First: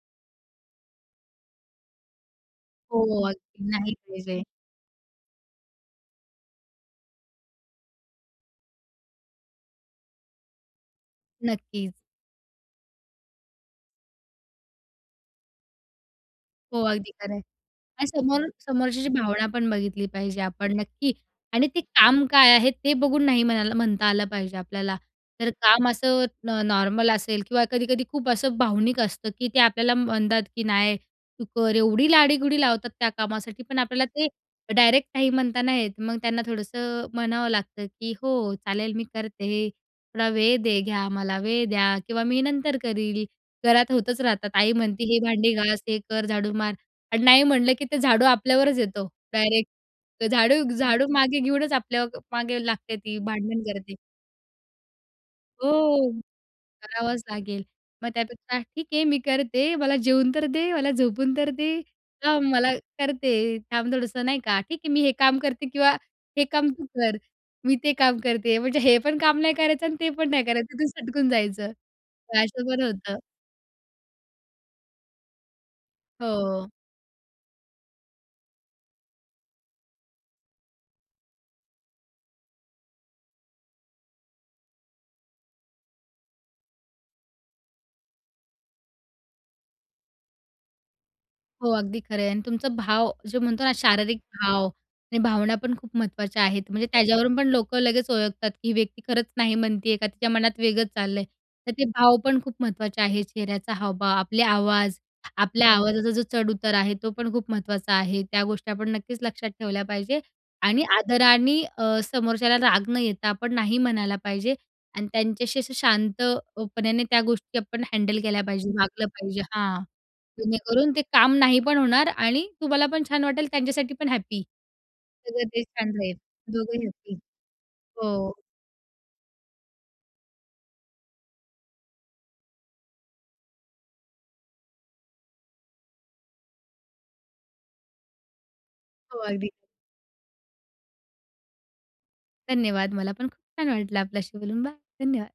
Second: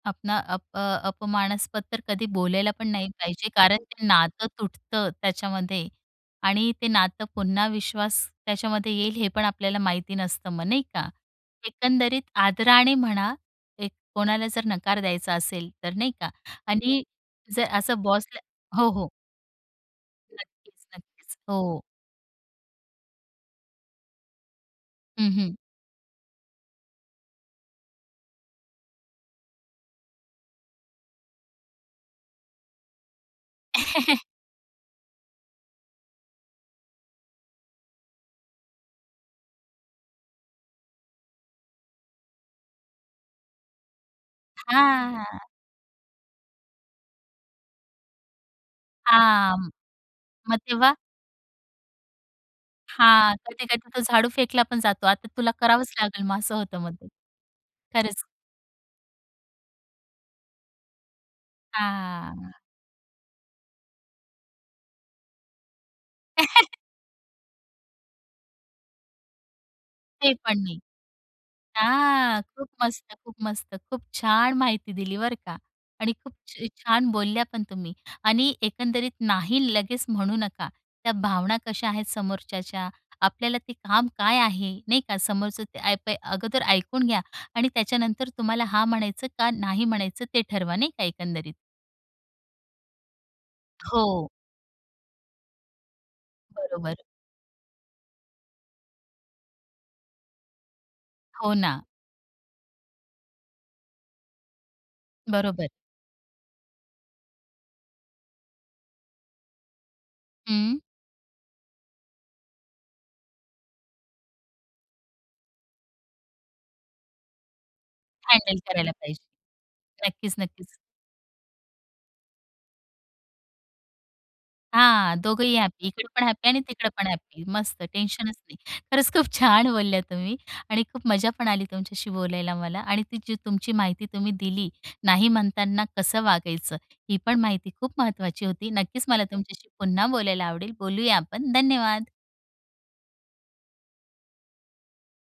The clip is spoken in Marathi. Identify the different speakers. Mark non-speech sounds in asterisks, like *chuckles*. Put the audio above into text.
Speaker 1: आपणा अप अ, अपमानस्पद तर कधी बोलायला पण
Speaker 2: हो
Speaker 1: नाही पाहिजे.
Speaker 2: अगदी.
Speaker 1: कारण
Speaker 2: नाही
Speaker 1: ते
Speaker 2: पाहिजे.
Speaker 1: नातं तुटतं, त्याच्यामध्ये. आणि ते नातं पुन्हा विश्वास त्याच्यामध्ये येईल हे पण आपल्याला माहिती नसतं मग नाही का?
Speaker 2: नक्कीच.
Speaker 1: एकंदरीत आदराने म्हणा, एक कोणाला जर नकार द्यायचा असेल तर नाही का?
Speaker 2: हो
Speaker 1: आणि
Speaker 2: अगदी खरं आहे.
Speaker 1: जर असं
Speaker 2: आणि
Speaker 1: बॉसला
Speaker 2: समोर
Speaker 1: हो. हो.
Speaker 2: समोरच्याची भावना पण बघितली पाहिजे आपण
Speaker 1: नक्कीच,
Speaker 2: नक्की,
Speaker 1: नक्कीच.
Speaker 2: आणि ती
Speaker 1: हो.
Speaker 2: काम काय आहे ते बघून नाही म्हणायला म्हणता आलं पाहिजे आपल्याला.
Speaker 1: हं,
Speaker 2: तर
Speaker 1: हं.
Speaker 2: काम असं न- नॉर्मल असेल किंवा कधी-कधी खूप असं भावनिक असतं की ते आपल्याला म्हणतात, की "नाही तू कर." एवढी लाडीगोडी लावतात त्या कामासाठी. पण आपल्याला
Speaker 1: *chuckles*
Speaker 2: ते डायरेक्ट नाही म्हणता नाही येत. मग त्यांना थोडंसं म्हणावं लागतं, की "हो चालेल मी करते हे, थोडा वेळ दे घ्या, मला वेळ द्या किंवा मी नंतर करील," घरात होतच राहतात, आई म्हणती "हे
Speaker 1: हां.
Speaker 2: भांडी घास, हे कर, झाडू मार" आणि नाही म्हणलं की ते झाडू आपल्यावरच येतो,
Speaker 1: हां,
Speaker 2: डायरेक्ट. तर
Speaker 1: मग
Speaker 2: झाडू
Speaker 1: तेव्हा?
Speaker 2: झाडू मागे घेऊनच आपल्या मागे लागते ती
Speaker 1: हां,
Speaker 2: भांडण
Speaker 1: कधी-कधी
Speaker 2: करते.
Speaker 1: तो झाडू फेकला पण जातो. "आता तुला करावंच
Speaker 2: हो,
Speaker 1: लागेल मग?" असं होतं मग.
Speaker 2: करावाच लागेल. मग
Speaker 1: खरंच.
Speaker 2: त्यापेक्षा, "ठीक आहे मी करते. मला जेवून तर दे. मला झोपून तर दे. थांब,
Speaker 1: हां.
Speaker 2: मला करते," थांब थोडस नाही का? ठीक आहे, मी हे काम करते किंवा हे काम
Speaker 1: *chuckles*
Speaker 2: तू कर, मी ते काम करते." म्हणजे हे पण काम नाही करायचं आणि ते पण
Speaker 1: ते
Speaker 2: नाही
Speaker 1: पण
Speaker 2: करायचं.
Speaker 1: नाही.
Speaker 2: तिथून सटकून जायचं.
Speaker 1: हां,
Speaker 2: तर असं
Speaker 1: खूप
Speaker 2: बरं
Speaker 1: मस्त,
Speaker 2: होतं
Speaker 1: खूप मस्तं. खूप छान माहिती दिली बरं का आणि खूपच
Speaker 2: हो.
Speaker 1: छान बोलल्या पण तुम्ही आणि एकंदरीत नाही लगेच म्हणू नका. त्या भावना कशा आहेत समोरच्याच्या, आपल्याला ते काम काय आहे नाही का. समोरच्याचं काय ते अगोदर ऐकून घ्या आणि त्याच्यानंतर तुम्हाला हां म्हणायचं का नाही म्हणायचं ते ठरवा. नाही का एकंदरीत?
Speaker 2: हो अगदी खरं आहे. आणि तुमचा भाव जो म्हणतो ना शारीरिक
Speaker 1: हो.
Speaker 2: भाव आणि भावना पण खूप महत्त्वाच्या आहेत. म्हणजे
Speaker 1: बरोबर.
Speaker 2: त्याच्यावरून पण लोकं लगेच ओळखतात, की ही व्यक्ती खरंच नाही म्हणते आहे का तिच्या मनात वेगळंच चाललं आहे?
Speaker 1: हो
Speaker 2: तर
Speaker 1: ना.
Speaker 2: ते भाव पण खूप महत्त्वाचे आहेत. चेहऱ्याचा हावभाव, आपले आवाज,
Speaker 1: बरोबर.
Speaker 2: आपल्या आवाजाचा जो चढउतार आहे तो पण खूप महत्त्वाचा आहे. त्या गोष्टी आपण नक्कीच लक्षात ठेवल्या पाहिजे
Speaker 1: हं.
Speaker 2: आणि आदरांनी अ, समोरच्याला राग न येता आपण नाही म्हणायला पाहिजे आणि त्यांच्याशी असं अ, शांतपणाने त्या गोष्टी आपण हँडल केल्या
Speaker 1: हँडल
Speaker 2: पाहिजे.
Speaker 1: करायला
Speaker 2: वागलं
Speaker 1: पाहिजे.
Speaker 2: पाहिजे हां.
Speaker 1: नक्कीच-नक्कीच.
Speaker 2: जेणेकरून ते काम नाही पण होणार आणि तुम्हाला पण छान वाटेल. त्यांच्यासाठी पण हॅप्पी.
Speaker 1: हां
Speaker 2: सगळं
Speaker 1: दोघंही
Speaker 2: ते
Speaker 1: हॅप्पी.
Speaker 2: छान
Speaker 1: इकडे
Speaker 2: राहील
Speaker 1: पण हॅप्पी आणि
Speaker 2: दोघंही
Speaker 1: तिकडं पण
Speaker 2: हॅप्पी.
Speaker 1: हॅप्पी. मस्तं
Speaker 2: हो.
Speaker 1: टेन्शनच नाही. खरंच खूप छान बोलल्या तुम्ही आणि खूप मजा पण आली तुमच्याशी बोलायला मला. आणि ती जी तुमची माहिती तुम्ही दिली, नाही म्हणताना कसं वागायचं" ही पण माहिती खूप महत्त्वाची होती. नक्कीच
Speaker 2: हो,
Speaker 1: मला
Speaker 2: अगदी.
Speaker 1: तुमच्याशी पुन्हा बोलायला आवडेल. बोलूया आपण. धन्यवाद.
Speaker 2: धन्यवाद. मला पण खूप छान वाटलं आपल्याशी बोलून. बाय. धन्यवाद.